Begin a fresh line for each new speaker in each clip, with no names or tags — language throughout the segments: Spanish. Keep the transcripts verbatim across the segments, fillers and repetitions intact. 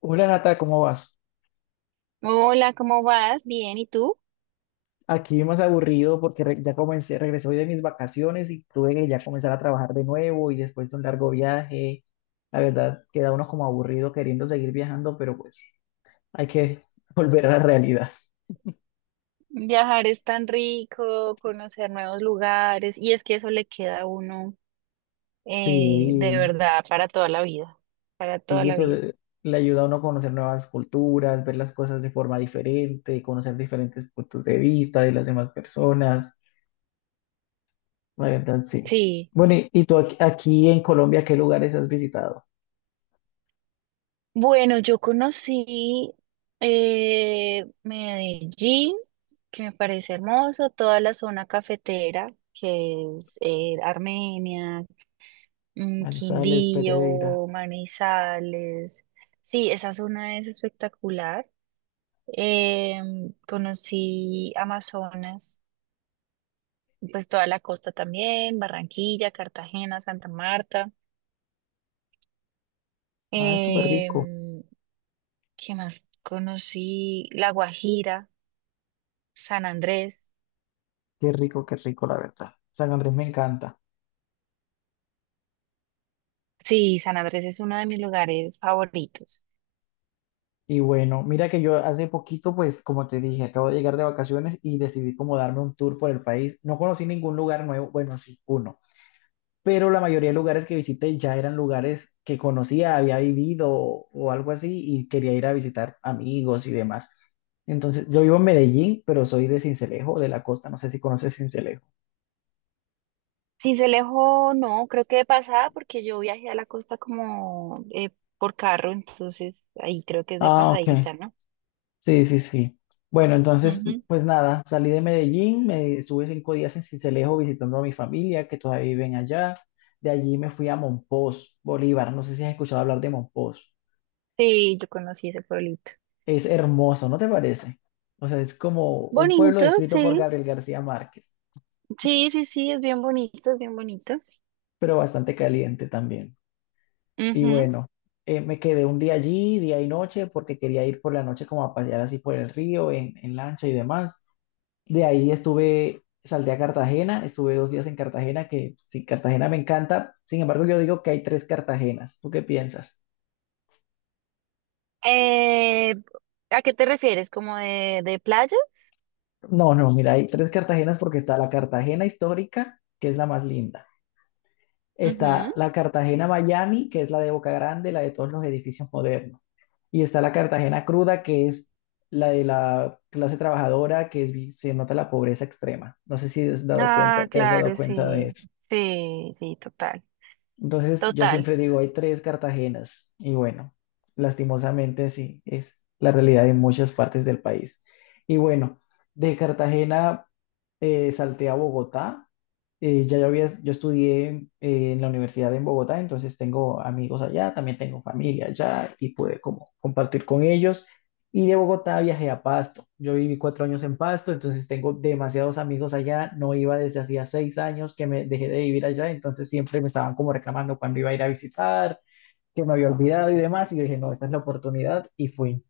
Hola, Nata, ¿cómo vas?
Hola, ¿cómo vas? Bien, ¿y tú?
Aquí más aburrido porque re- ya comencé, regresé hoy de mis vacaciones y tuve que ya comenzar a trabajar de nuevo y después de un largo viaje, la verdad queda uno como aburrido queriendo seguir viajando, pero pues hay que volver a la realidad.
Viajar es tan rico, conocer nuevos lugares, y es que eso le queda a uno eh, de
Sí,
verdad para toda la vida, para toda
sí,
la
eso
vida.
le le ayuda a uno a conocer nuevas culturas, ver las cosas de forma diferente, conocer diferentes puntos de vista de las demás personas, la verdad sí.
Sí,
Bueno, y, y tú aquí, aquí en Colombia, ¿qué lugares has visitado?
bueno, yo conocí eh, Medellín, que me parece hermoso, toda la zona cafetera, que es eh, Armenia, mm,
Manizales, Pereira.
Quindío, Manizales. Sí, esa zona es espectacular. Eh, Conocí Amazonas, pues toda la costa también, Barranquilla, Cartagena, Santa Marta.
Ah, es súper
Eh,
rico.
¿Qué más? Conocí La Guajira, San Andrés.
Qué rico, qué rico, la verdad. San Andrés me encanta.
Sí, San Andrés es uno de mis lugares favoritos.
Y bueno, mira que yo hace poquito, pues como te dije, acabo de llegar de vacaciones y decidí como darme un tour por el país. No conocí ningún lugar nuevo, bueno, sí, uno, pero la mayoría de lugares que visité ya eran lugares que conocía, había vivido o, o algo así y quería ir a visitar amigos y demás. Entonces, yo vivo en Medellín, pero soy de Sincelejo, de la costa, no sé si conoces Sincelejo.
Sincelejo, no, creo que de pasada porque yo viajé a la costa como eh, por carro, entonces ahí creo que es de
Ah, ok.
pasadita, ¿no?
Sí, sí, sí. Bueno, entonces,
Ujú.
pues nada, salí de Medellín, me estuve cinco días en Sincelejo visitando a mi familia que todavía viven allá. De allí me fui a Monpós, Bolívar. No sé si has escuchado hablar de Monpós.
Sí, yo conocí ese pueblito.
Es hermoso, ¿no te parece? O sea, es como un pueblo
Bonito,
descrito por
sí.
Gabriel García Márquez,
Sí, sí, sí, es bien bonito, es bien bonito.
pero bastante caliente también. Y
Ujú.
bueno, eh, me quedé un día allí, día y noche, porque quería ir por la noche como a pasear así por el río, en, en lancha y demás. De ahí estuve, salté a Cartagena, estuve dos días en Cartagena, que sí, Cartagena me encanta. Sin embargo, yo digo que hay tres Cartagenas. ¿Tú qué piensas?
Eh, ¿A qué te refieres? ¿Como de, de playa?
No, no, mira, hay tres Cartagenas porque está la Cartagena histórica, que es la más linda. Está
Ujú.
la Cartagena Miami, que es la de Boca Grande, la de todos los edificios modernos. Y está la Cartagena cruda, que es la de la clase trabajadora, que es, vi- se nota la pobreza extrema. No sé si has dado cuenta,
Ah,
te has dado
claro,
cuenta de
sí,
eso.
sí, sí, total,
Entonces, yo
total.
siempre digo, hay tres Cartagenas. Y bueno, lastimosamente sí, es la realidad de muchas partes del país. Y bueno, de Cartagena eh, salté a Bogotá. Eh, ya yo había, yo estudié eh, en la universidad en Bogotá, entonces tengo amigos allá, también tengo familia allá y pude como compartir con ellos. Y de Bogotá viajé a Pasto. Yo viví cuatro años en Pasto, entonces tengo demasiados amigos allá. No iba desde hacía seis años que me dejé de vivir allá, entonces siempre me estaban como reclamando cuando iba a ir a visitar, que me había olvidado y demás. Y yo dije, no, esta es la oportunidad y fui.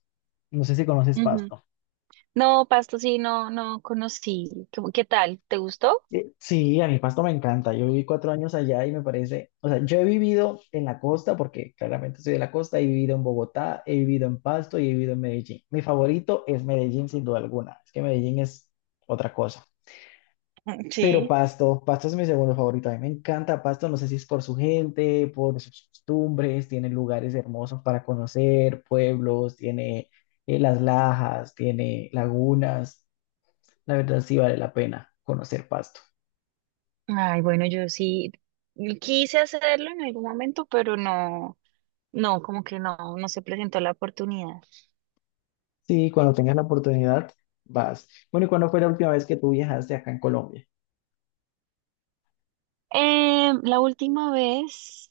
No sé si conoces
Ujú.
Pasto.
No, Pasto, sí, no, no conocí. ¿Cómo- ¿Qué tal? ¿Te gustó?
Eh, Sí, a mí Pasto me encanta. Yo viví cuatro años allá y me parece, o sea, yo he vivido en la costa, porque claramente soy de la costa, he vivido en Bogotá, he vivido en Pasto y he vivido en Medellín. Mi favorito es Medellín, sin duda alguna. Es que Medellín es otra cosa.
Mm,
Pero
sí.
Pasto, Pasto es mi segundo favorito. A mí me encanta Pasto, no sé si es por su gente, por sus costumbres, tiene lugares hermosos para conocer, pueblos, tiene eh, las lajas, tiene lagunas. La verdad sí vale la pena conocer Pasto.
Ay, bueno, yo sí quise hacerlo en algún momento, pero no, no, como que no, no se presentó la oportunidad.
Sí, cuando tengas la oportunidad, vas. Bueno, ¿y cuándo fue la última vez que tú viajaste acá en Colombia?
Eh, la última vez,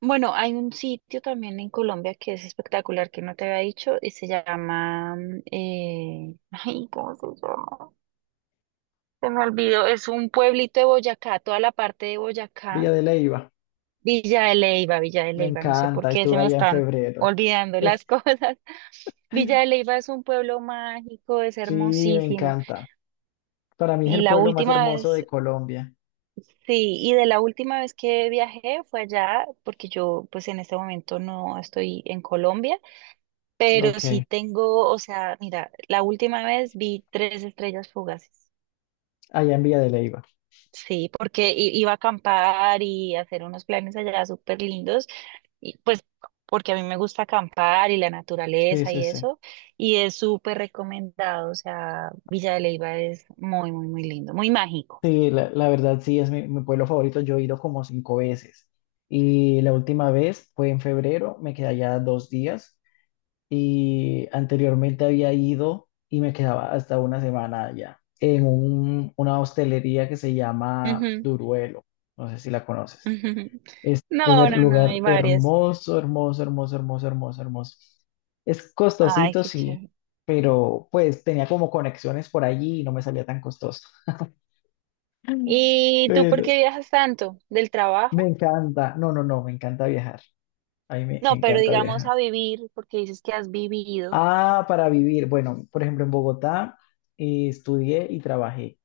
bueno, hay un sitio también en Colombia que es espectacular que no te había dicho y se llama, mm, eh, ay, ¿cómo se llama? Se me olvidó, es un pueblito de Boyacá, toda la parte de Boyacá,
Villa de Leyva,
Villa de Leyva, Villa de
me
Leyva, no sé por
encanta,
qué se
estuve
me
allá en
están
febrero.
olvidando
es,
las cosas. Villa de Leyva es un pueblo mágico, es
Sí, me
hermosísimo.
encanta. Para mí es
Y
el
la
pueblo más
última
hermoso de
vez
Colombia,
Sí, y de la última vez que viajé fue allá, porque yo pues en este momento no estoy en Colombia, pero
ok.
sí tengo, o sea, mira, la última vez vi tres estrellas fugaces.
Allá en Villa de Leyva.
Sí, porque i- iba a acampar y hacer unos planes allá súper lindos, y pues porque a mí me gusta acampar y la
Sí,
naturaleza
sí,
y
sí.
eso, y es súper recomendado, o sea, Villa de Leyva es muy, muy, muy lindo, muy mágico.
Sí, la, la verdad sí es mi, mi pueblo favorito. Yo he ido como cinco veces. Y la última vez fue en febrero, me quedé allá dos días. Y anteriormente había ido y me quedaba hasta una semana allá, en un- una hostelería que se
Ujú,
llama
ujú.
Duruelo. No sé si la conoces. Es un
No,
her-
no, no,
lugar
hay varias.
hermoso, hermoso, hermoso, hermoso, hermoso, hermoso. Es
Ay,
costosito,
qué
sí,
chévere.
pero pues tenía como conexiones por allí y no me salía tan costoso.
¿Y tú por
Pero
qué viajas tanto? ¿Del
me
trabajo?
encanta, no, no, no, me encanta viajar. A mí me
No, pero
encanta
digamos
viajar.
a vivir, porque dices que has vivido.
Ah, para vivir. Bueno, por ejemplo, en Bogotá eh, estudié y trabajé.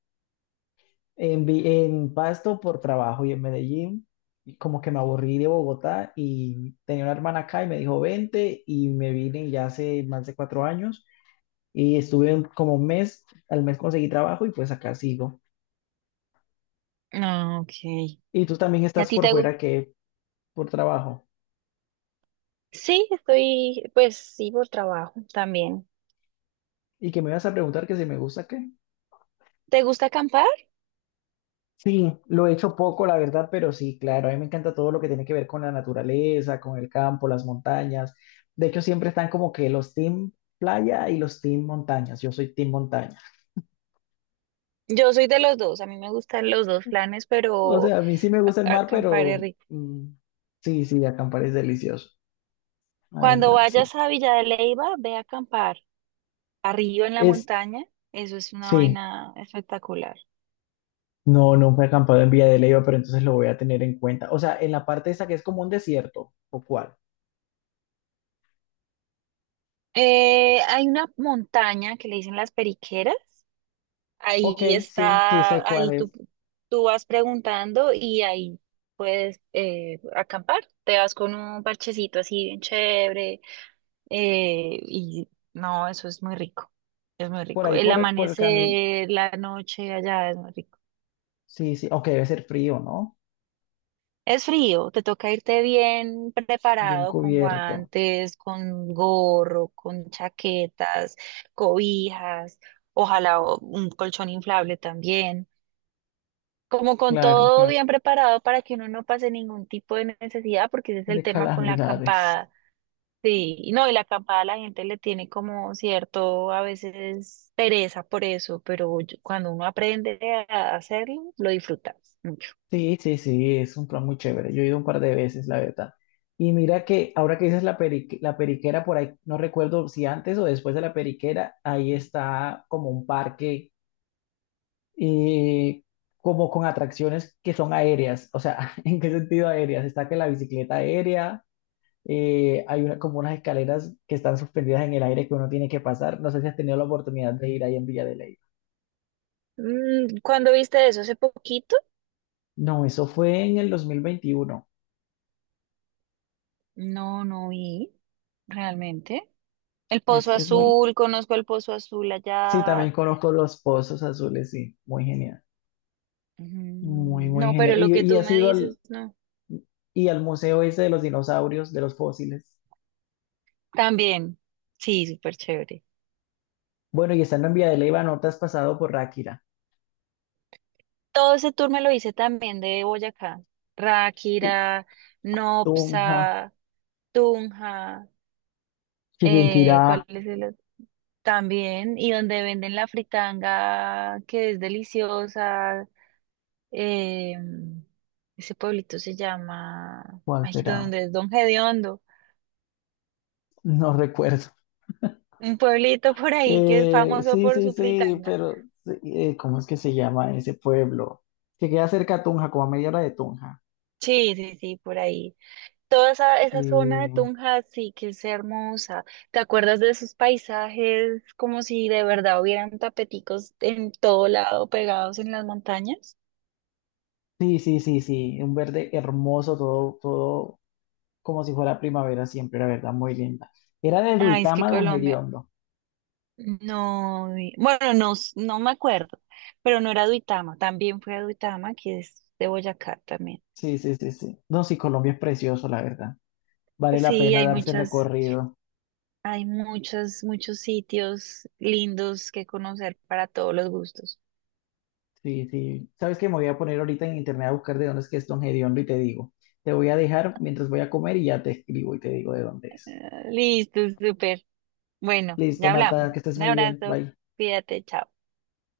En, Vi- en Pasto por trabajo y en Medellín, y como que me aburrí de Bogotá y tenía una hermana acá y me dijo, vente y me vine ya hace más de cuatro años y estuve un- como un mes, al mes conseguí trabajo y pues acá sigo.
Ah, ok.
Y tú también
¿Y a
estás
ti
por
te gusta?
fuera que por trabajo.
Sí, estoy, pues sí, por trabajo también.
¿Y que me vas a preguntar que si me gusta?
¿Te gusta acampar?
Sí, lo he hecho poco, la verdad, pero sí, claro, a mí me encanta todo lo que tiene que ver con la naturaleza, con el campo, las montañas. De hecho, siempre están como que los team playa y los team montañas. Yo soy team montaña.
Yo soy de los dos, a mí me gustan los dos planes,
O
pero
sea, a mí sí me gusta el
a-
mar,
acampar es
pero
rico.
mm, sí, sí, acampar es delicioso. La
Cuando
verdad, sí.
vayas a Villa de Leyva, ve a acampar arriba en la
Es,
montaña, eso es una
sí,
vaina espectacular.
no, nunca he acampado en Villa de Leyva, pero entonces lo voy a tener en cuenta. O sea, en la parte esa que es como un desierto, ¿o cuál?
Eh, hay una montaña que le dicen las Periqueras,
Ok,
ahí
sí, sí
está,
sé
ahí
cuál
tú,
es.
tú vas preguntando y ahí puedes eh, acampar. Te vas con un parchecito así bien chévere eh, y no, eso es muy rico, es muy
Por
rico.
ahí,
El
por, por el camino.
amanecer, la noche allá es muy rico.
Sí, sí, ok, debe ser frío, ¿no?
Es frío, te toca irte bien
Bien
preparado con
cubierto,
guantes, con gorro, con chaquetas, cobijas, ojalá o- un colchón inflable también. Como con
claro,
todo
claro,
bien preparado para que uno no pase ningún tipo de necesidad, porque ese es el
de
tema con la
calamidades.
acampada. Sí, y no, y la acampada la gente le tiene como cierto, a veces pereza por eso, pero yo- cuando uno aprende a hacerlo, lo disfrutas mucho.
Sí, sí, sí, es un plan muy chévere. Yo he ido un par de veces, la verdad. Y mira que ahora que dices la perique- la periquera por ahí, no recuerdo si antes o después de la periquera, ahí está como un parque, eh, como con atracciones que son aéreas. O sea, ¿en qué sentido aéreas? Está que la bicicleta aérea, eh, hay una, como unas escaleras que están suspendidas en el aire que uno tiene que pasar. No sé si has tenido la oportunidad de ir ahí en Villa de Ley.
Mm, ¿cuándo viste eso? ¿Hace poquito?
No, eso fue en el dos mil veintiuno.
No, no vi, realmente. El
Es,
Pozo
es muy...
Azul, conozco el Pozo Azul
Sí,
allá.
también conozco los Pozos Azules, sí. Muy genial. Muy,
Mm,
muy
no, pero
genial.
lo
Y,
que
y
tú
has
me
ido al,
dices, no.
y al museo ese de los dinosaurios, de los fósiles.
También, sí, súper chévere.
Bueno, y estando en Vía de Leyva, ¿no te has pasado por Ráquira?
Todo ese tour me lo hice también de Boyacá.
Y
Ráquira,
Tunja,
Nopsa, Tunja, eh,
Chiquinquirá,
¿cuál es el otro? También, y donde venden la fritanga, que es deliciosa. eh, Ese pueblito se llama,
¿cuál
ay,
será?
donde es Don Gediondo,
No recuerdo.
un pueblito por ahí que es
Eh,
famoso
sí,
por
sí,
su
sí,
fritanga.
pero sí, eh, ¿cómo es que se llama ese pueblo? Que queda cerca a Tunja, como a media hora de Tunja.
Sí, sí, sí, por ahí. Toda esa, esa zona de
Eh,
Tunja sí que es hermosa. ¿Te acuerdas de esos paisajes como si de verdad hubieran tapeticos en todo lado pegados en las montañas?
Sí, sí, sí, sí, un verde hermoso, todo, todo como si fuera primavera siempre, la verdad, muy linda. Era de
Ay, es que
Duitama, Don
Colombia.
Gediondo.
No, vi- bueno, no, s- no me acuerdo, pero no era Duitama, también fue a Duitama, que es de Boyacá también.
Sí, sí, sí, sí. No, sí, Colombia es precioso, la verdad. Vale
Pues
la
sí,
pena
hay
darse
muchas,
recorrido.
hay muchos, muchos sitios lindos que conocer para todos los gustos.
Sí, sí. ¿Sabes qué? Me voy a poner ahorita en internet a buscar de dónde es que es Don Gediondo y te digo. Te voy a dejar mientras voy a comer y ya te escribo y te digo de dónde es.
Ah, listo, súper. Bueno,
Listo,
ya hablamos.
Nata, que estés
Un
muy bien.
abrazo,
Bye.
cuídate, chao.